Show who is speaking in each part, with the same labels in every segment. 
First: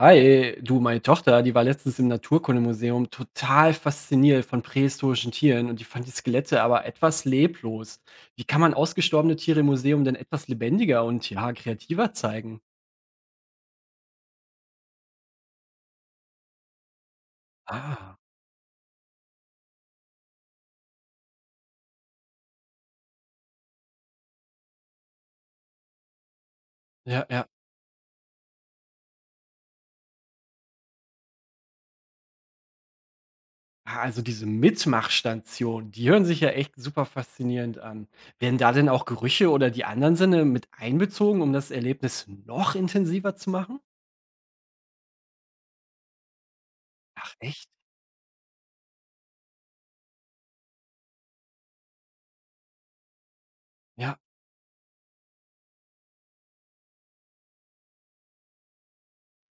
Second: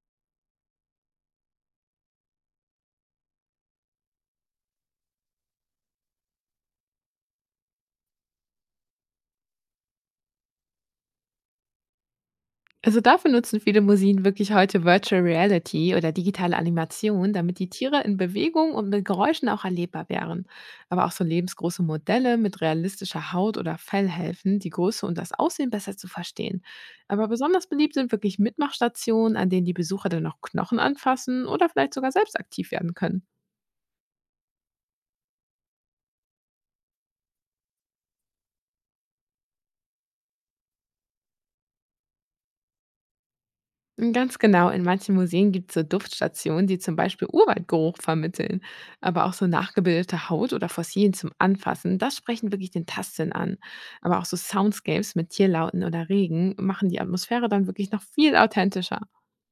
Speaker 1: Hi, du, meine Tochter, die war letztens im Naturkundemuseum total fasziniert von prähistorischen Tieren und die fand die Skelette aber etwas leblos. Wie kann man ausgestorbene Tiere im Museum denn etwas lebendiger und ja, kreativer zeigen?
Speaker 2: Also dafür nutzen viele Museen wirklich heute Virtual Reality oder digitale Animation, damit die Tiere in
Speaker 1: Ah,
Speaker 2: Bewegung und mit Geräuschen auch erlebbar wären. Aber auch so lebensgroße Modelle mit realistischer Haut oder Fell helfen, die Größe und das Aussehen besser zu verstehen. Aber
Speaker 1: ja, ja.
Speaker 2: besonders beliebt sind wirklich Mitmachstationen, an denen die Besucher dann auch Knochen anfassen oder vielleicht sogar selbst aktiv werden können.
Speaker 1: Also diese Mitmachstation, die hören sich ja echt super faszinierend an. Werden da denn auch Gerüche oder die anderen Sinne mit einbezogen, um das Erlebnis noch intensiver zu machen?
Speaker 2: Ganz genau. In manchen Museen gibt es so Duftstationen, die zum Beispiel
Speaker 1: Ach echt?
Speaker 2: Urwaldgeruch vermitteln. Aber auch so nachgebildete Haut oder Fossilien zum Anfassen, das sprechen wirklich den Tastsinn an. Aber
Speaker 1: Ja.
Speaker 2: auch so Soundscapes mit Tierlauten oder Regen machen die Atmosphäre dann wirklich noch viel authentischer.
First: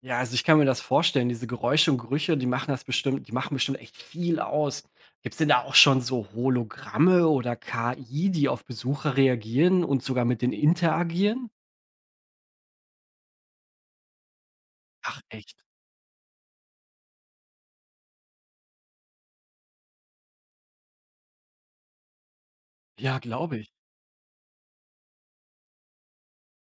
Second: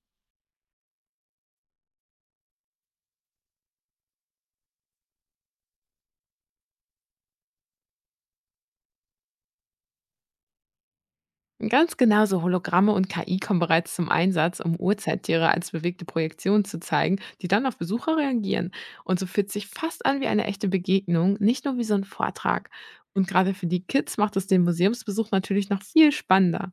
Speaker 1: Ja, also ich kann mir das vorstellen, diese Geräusche und Gerüche, die machen bestimmt echt viel aus. Gibt's denn da auch schon so Hologramme oder KI, die auf Besucher reagieren und sogar mit denen interagieren?
Speaker 2: Ganz genau, so Hologramme und KI kommen bereits zum Einsatz, um
Speaker 1: Ach
Speaker 2: Urzeittiere
Speaker 1: echt?
Speaker 2: als bewegte Projektionen zu zeigen, die dann auf Besucher reagieren. Und so fühlt sich fast an wie eine echte Begegnung, nicht nur wie so ein Vortrag.
Speaker 1: Ja,
Speaker 2: Und gerade
Speaker 1: glaube
Speaker 2: für
Speaker 1: ich.
Speaker 2: die Kids macht es den Museumsbesuch natürlich noch viel spannender.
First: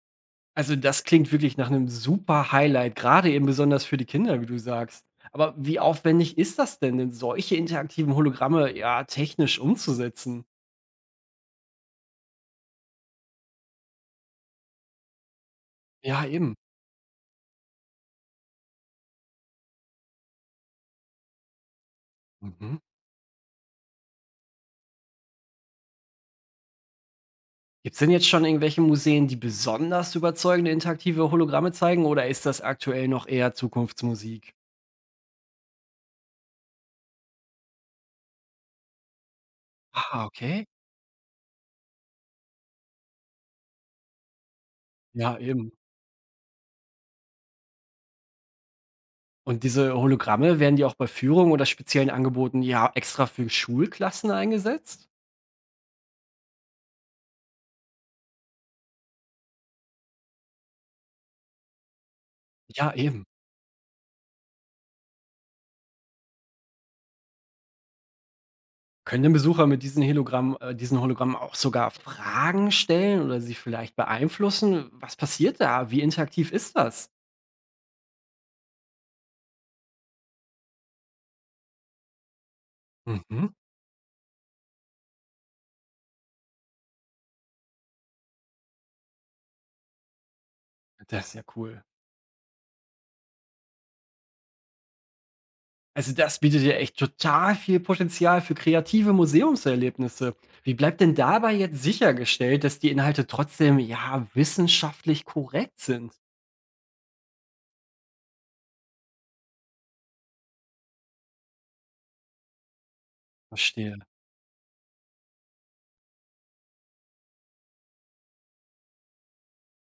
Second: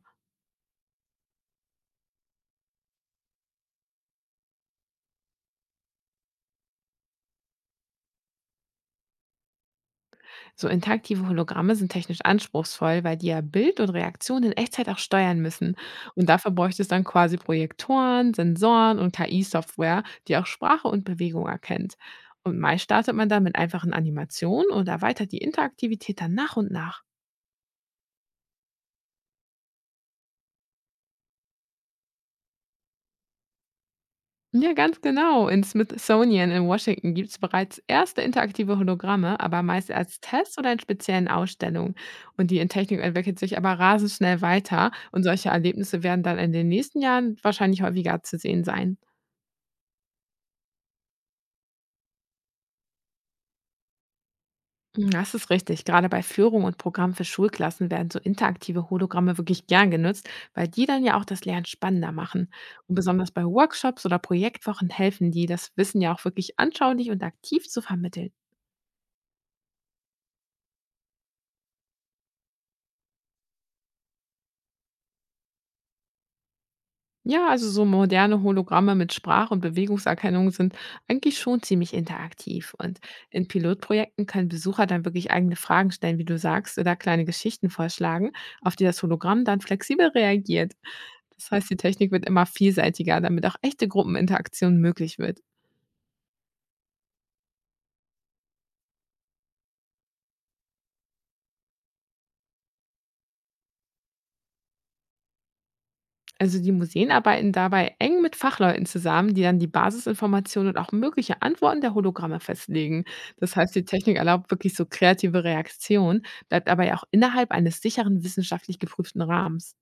Speaker 1: Also das klingt wirklich nach einem super Highlight, gerade eben besonders für die Kinder, wie du sagst. Aber wie aufwendig ist das denn, denn solche interaktiven Hologramme, ja, technisch umzusetzen?
Speaker 2: So interaktive Hologramme sind technisch anspruchsvoll, weil die ja Bild und Reaktion in Echtzeit auch steuern müssen.
Speaker 1: Ja,
Speaker 2: Und dafür
Speaker 1: eben.
Speaker 2: bräuchte es dann quasi Projektoren, Sensoren und KI-Software, die auch Sprache und Bewegung erkennt. Und
Speaker 1: Mhm.
Speaker 2: meist startet man dann mit einfachen Animationen und erweitert die Interaktivität dann nach und nach.
Speaker 1: Gibt es denn jetzt schon irgendwelche Museen, die besonders überzeugende interaktive Hologramme zeigen oder ist das aktuell noch eher Zukunftsmusik?
Speaker 2: Ja, ganz genau. In Smithsonian in Washington gibt es bereits erste interaktive Hologramme, aber meist als
Speaker 1: Ah,
Speaker 2: Tests
Speaker 1: okay.
Speaker 2: oder in speziellen Ausstellungen. Und die in Technik entwickelt sich aber rasend schnell weiter. Und
Speaker 1: Ja,
Speaker 2: solche
Speaker 1: eben.
Speaker 2: Erlebnisse werden dann in den nächsten Jahren wahrscheinlich häufiger zu sehen sein.
Speaker 1: Und diese Hologramme, werden die auch bei Führungen oder speziellen Angeboten ja extra für Schulklassen eingesetzt?
Speaker 2: Das ist richtig. Gerade bei Führung und Programmen für Schulklassen werden so interaktive Hologramme wirklich gern genutzt, weil die dann ja auch das Lernen spannender machen.
Speaker 1: Ja,
Speaker 2: Und
Speaker 1: eben.
Speaker 2: besonders bei Workshops oder Projektwochen helfen die, das Wissen ja auch wirklich anschaulich und aktiv zu vermitteln.
Speaker 1: Können denn Besucher mit diesen diesen Hologrammen auch sogar Fragen stellen oder sie vielleicht beeinflussen? Was passiert da? Wie interaktiv ist das?
Speaker 2: Ja, also so moderne Hologramme mit Sprach- und Bewegungserkennung sind eigentlich schon ziemlich interaktiv. Und in
Speaker 1: Mhm.
Speaker 2: Pilotprojekten können Besucher dann wirklich eigene Fragen stellen, wie du sagst, oder kleine Geschichten vorschlagen, auf die das Hologramm dann flexibel reagiert.
Speaker 1: Das ist ja
Speaker 2: Das heißt, die
Speaker 1: cool.
Speaker 2: Technik wird immer vielseitiger, damit auch echte Gruppeninteraktion möglich wird.
Speaker 1: Also das bietet ja echt total viel Potenzial für kreative Museumserlebnisse. Wie bleibt denn dabei jetzt sichergestellt, dass die Inhalte trotzdem ja wissenschaftlich korrekt sind?
Speaker 2: Also die Museen arbeiten dabei eng mit Fachleuten zusammen, die dann die Basisinformationen und auch mögliche Antworten der Hologramme festlegen. Das heißt, die
Speaker 1: Verstehe.
Speaker 2: Technik erlaubt wirklich so kreative Reaktionen, bleibt aber ja auch innerhalb eines sicheren wissenschaftlich geprüften Rahmens.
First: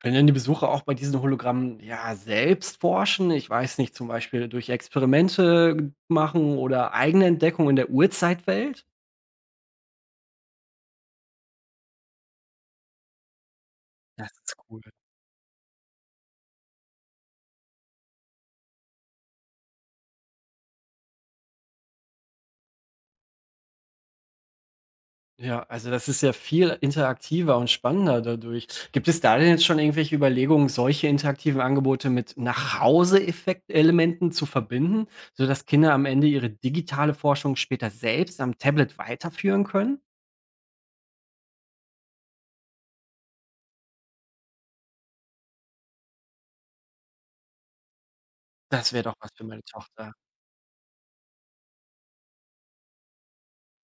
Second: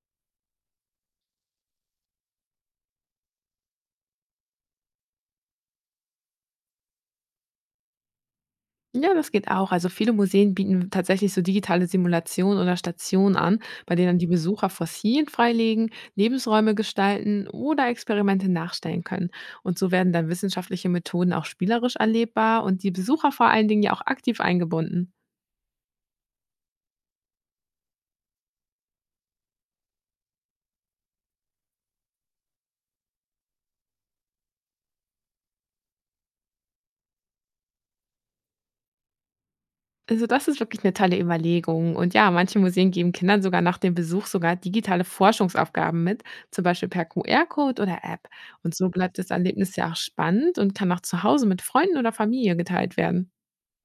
Speaker 1: Können denn die Besucher auch bei diesen Hologrammen ja selbst forschen? Ich weiß nicht, zum Beispiel durch Experimente machen oder eigene Entdeckungen in der Urzeitwelt?
Speaker 2: Ja, das geht auch. Also viele Museen bieten tatsächlich so digitale Simulationen oder Stationen an, bei denen dann die
Speaker 1: Das ist
Speaker 2: Besucher
Speaker 1: cool.
Speaker 2: Fossilien freilegen, Lebensräume gestalten oder Experimente nachstellen können. Und so werden dann wissenschaftliche Methoden auch spielerisch erlebbar und die Besucher vor allen Dingen ja auch aktiv eingebunden.
Speaker 1: Ja, also das ist ja viel interaktiver und spannender dadurch. Gibt es da denn jetzt schon irgendwelche Überlegungen, solche interaktiven Angebote mit nach effekt elementen zu verbinden, sodass Kinder am Ende ihre digitale Forschung später selbst am Tablet weiterführen können?
Speaker 2: Also, das ist wirklich eine tolle Überlegung. Und ja, manche Museen geben Kindern sogar nach dem Besuch sogar digitale Forschungsaufgaben mit, zum Beispiel per QR-Code oder App. Und so
Speaker 1: Das wäre doch
Speaker 2: bleibt das
Speaker 1: was für meine
Speaker 2: Erlebnis ja auch
Speaker 1: Tochter.
Speaker 2: spannend und kann auch zu Hause mit Freunden oder Familie geteilt werden.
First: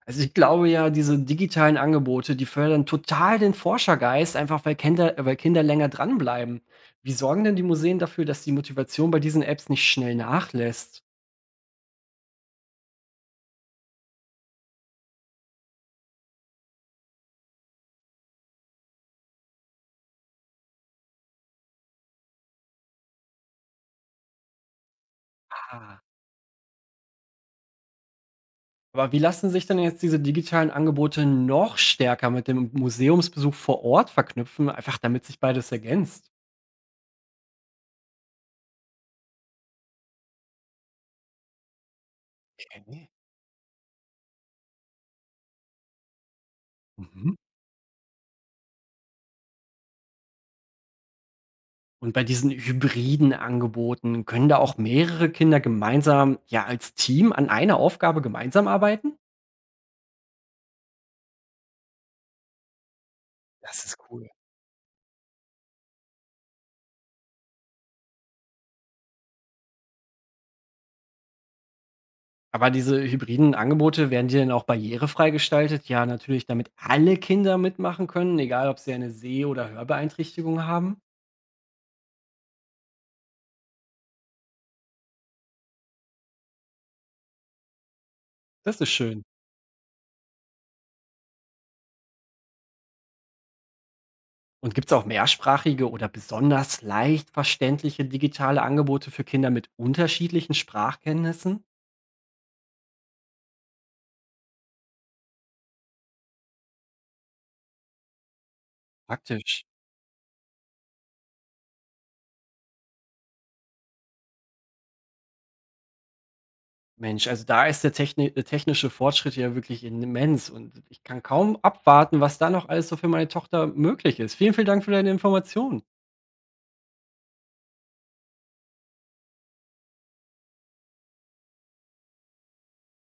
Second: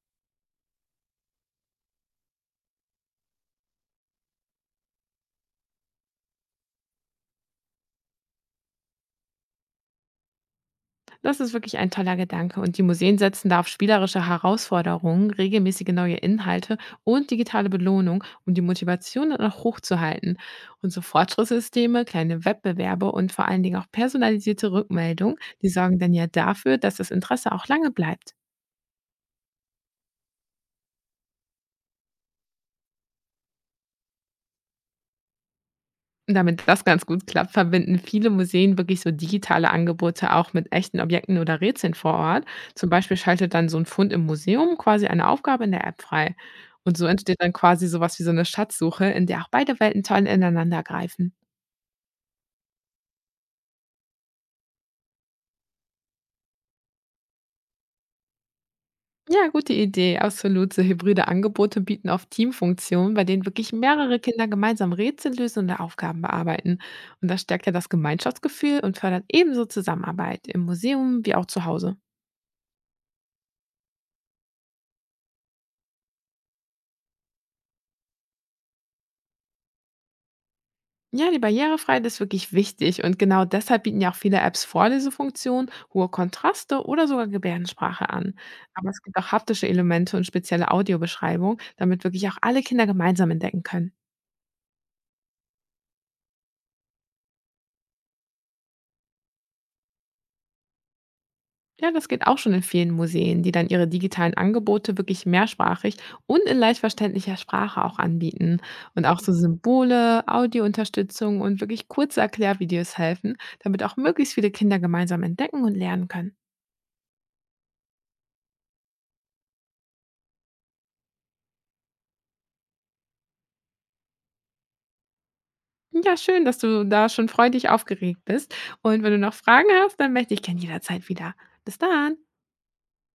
Speaker 1: Also ich glaube ja, diese digitalen Angebote, die fördern total den Forschergeist, einfach weil Kinder länger dranbleiben. Wie sorgen denn die Museen dafür, dass die Motivation bei diesen Apps nicht schnell nachlässt?
Speaker 2: Das ist wirklich ein toller Gedanke und die Museen setzen da auf spielerische Herausforderungen, regelmäßige neue Inhalte und digitale Belohnung, um die Motivation dann auch hochzuhalten. Und so Fortschrittssysteme, kleine Wettbewerbe und vor allen Dingen auch personalisierte Rückmeldungen, die sorgen
Speaker 1: Ah.
Speaker 2: dann ja dafür, dass das Interesse auch lange bleibt.
Speaker 1: Aber wie lassen sich denn jetzt diese digitalen Angebote noch stärker mit dem Museumsbesuch vor Ort verknüpfen, einfach damit sich beides ergänzt?
Speaker 2: Damit das ganz gut klappt, verbinden viele Museen wirklich so digitale Angebote auch mit echten Objekten oder Rätseln vor Ort. Zum
Speaker 1: Okay.
Speaker 2: Beispiel schaltet dann so ein Fund im Museum quasi eine Aufgabe in der App frei. Und so
Speaker 1: Mhm.
Speaker 2: entsteht dann quasi sowas wie so eine Schatzsuche, in der auch beide Welten toll ineinander greifen.
Speaker 1: Und bei diesen hybriden Angeboten können da auch mehrere Kinder gemeinsam, ja, als Team an einer Aufgabe gemeinsam arbeiten?
Speaker 2: Ja, gute Idee. Absolut. So hybride Angebote bieten oft Teamfunktionen, bei denen wirklich
Speaker 1: Das ist
Speaker 2: mehrere
Speaker 1: cool.
Speaker 2: Kinder gemeinsam Rätsel lösen und Aufgaben bearbeiten. Und das stärkt ja das Gemeinschaftsgefühl und fördert ebenso Zusammenarbeit im Museum wie auch zu Hause.
Speaker 1: Aber diese hybriden Angebote werden die denn auch barrierefrei gestaltet? Ja, natürlich, damit alle Kinder mitmachen können, egal ob sie eine Seh- oder Hörbeeinträchtigung haben.
Speaker 2: Ja, die Barrierefreiheit ist wirklich wichtig und genau deshalb bieten ja auch viele Apps Vorlesefunktionen, hohe Kontraste oder sogar Gebärdensprache an.
Speaker 1: Das
Speaker 2: Aber
Speaker 1: ist
Speaker 2: es gibt
Speaker 1: schön.
Speaker 2: auch haptische Elemente und spezielle Audiobeschreibungen, damit wirklich auch alle Kinder gemeinsam entdecken können.
Speaker 1: Und gibt es auch mehrsprachige oder besonders leicht verständliche digitale Angebote für Kinder mit unterschiedlichen Sprachkenntnissen?
Speaker 2: Ja, das geht auch schon in vielen Museen, die dann ihre digitalen Angebote wirklich mehrsprachig und in leicht verständlicher Sprache auch anbieten. Und auch so
Speaker 1: Praktisch.
Speaker 2: Symbole, Audiounterstützung und wirklich kurze Erklärvideos helfen, damit auch möglichst viele Kinder gemeinsam entdecken und lernen können.
Speaker 1: Mensch, also da ist der technische Fortschritt ja wirklich immens und ich kann kaum abwarten, was da noch alles so für meine Tochter möglich ist. Vielen, vielen Dank für deine Informationen.
Speaker 2: Ja, schön, dass du da schon freudig aufgeregt bist. Und wenn du noch Fragen hast, dann melde dich gerne jederzeit wieder. Bis dann.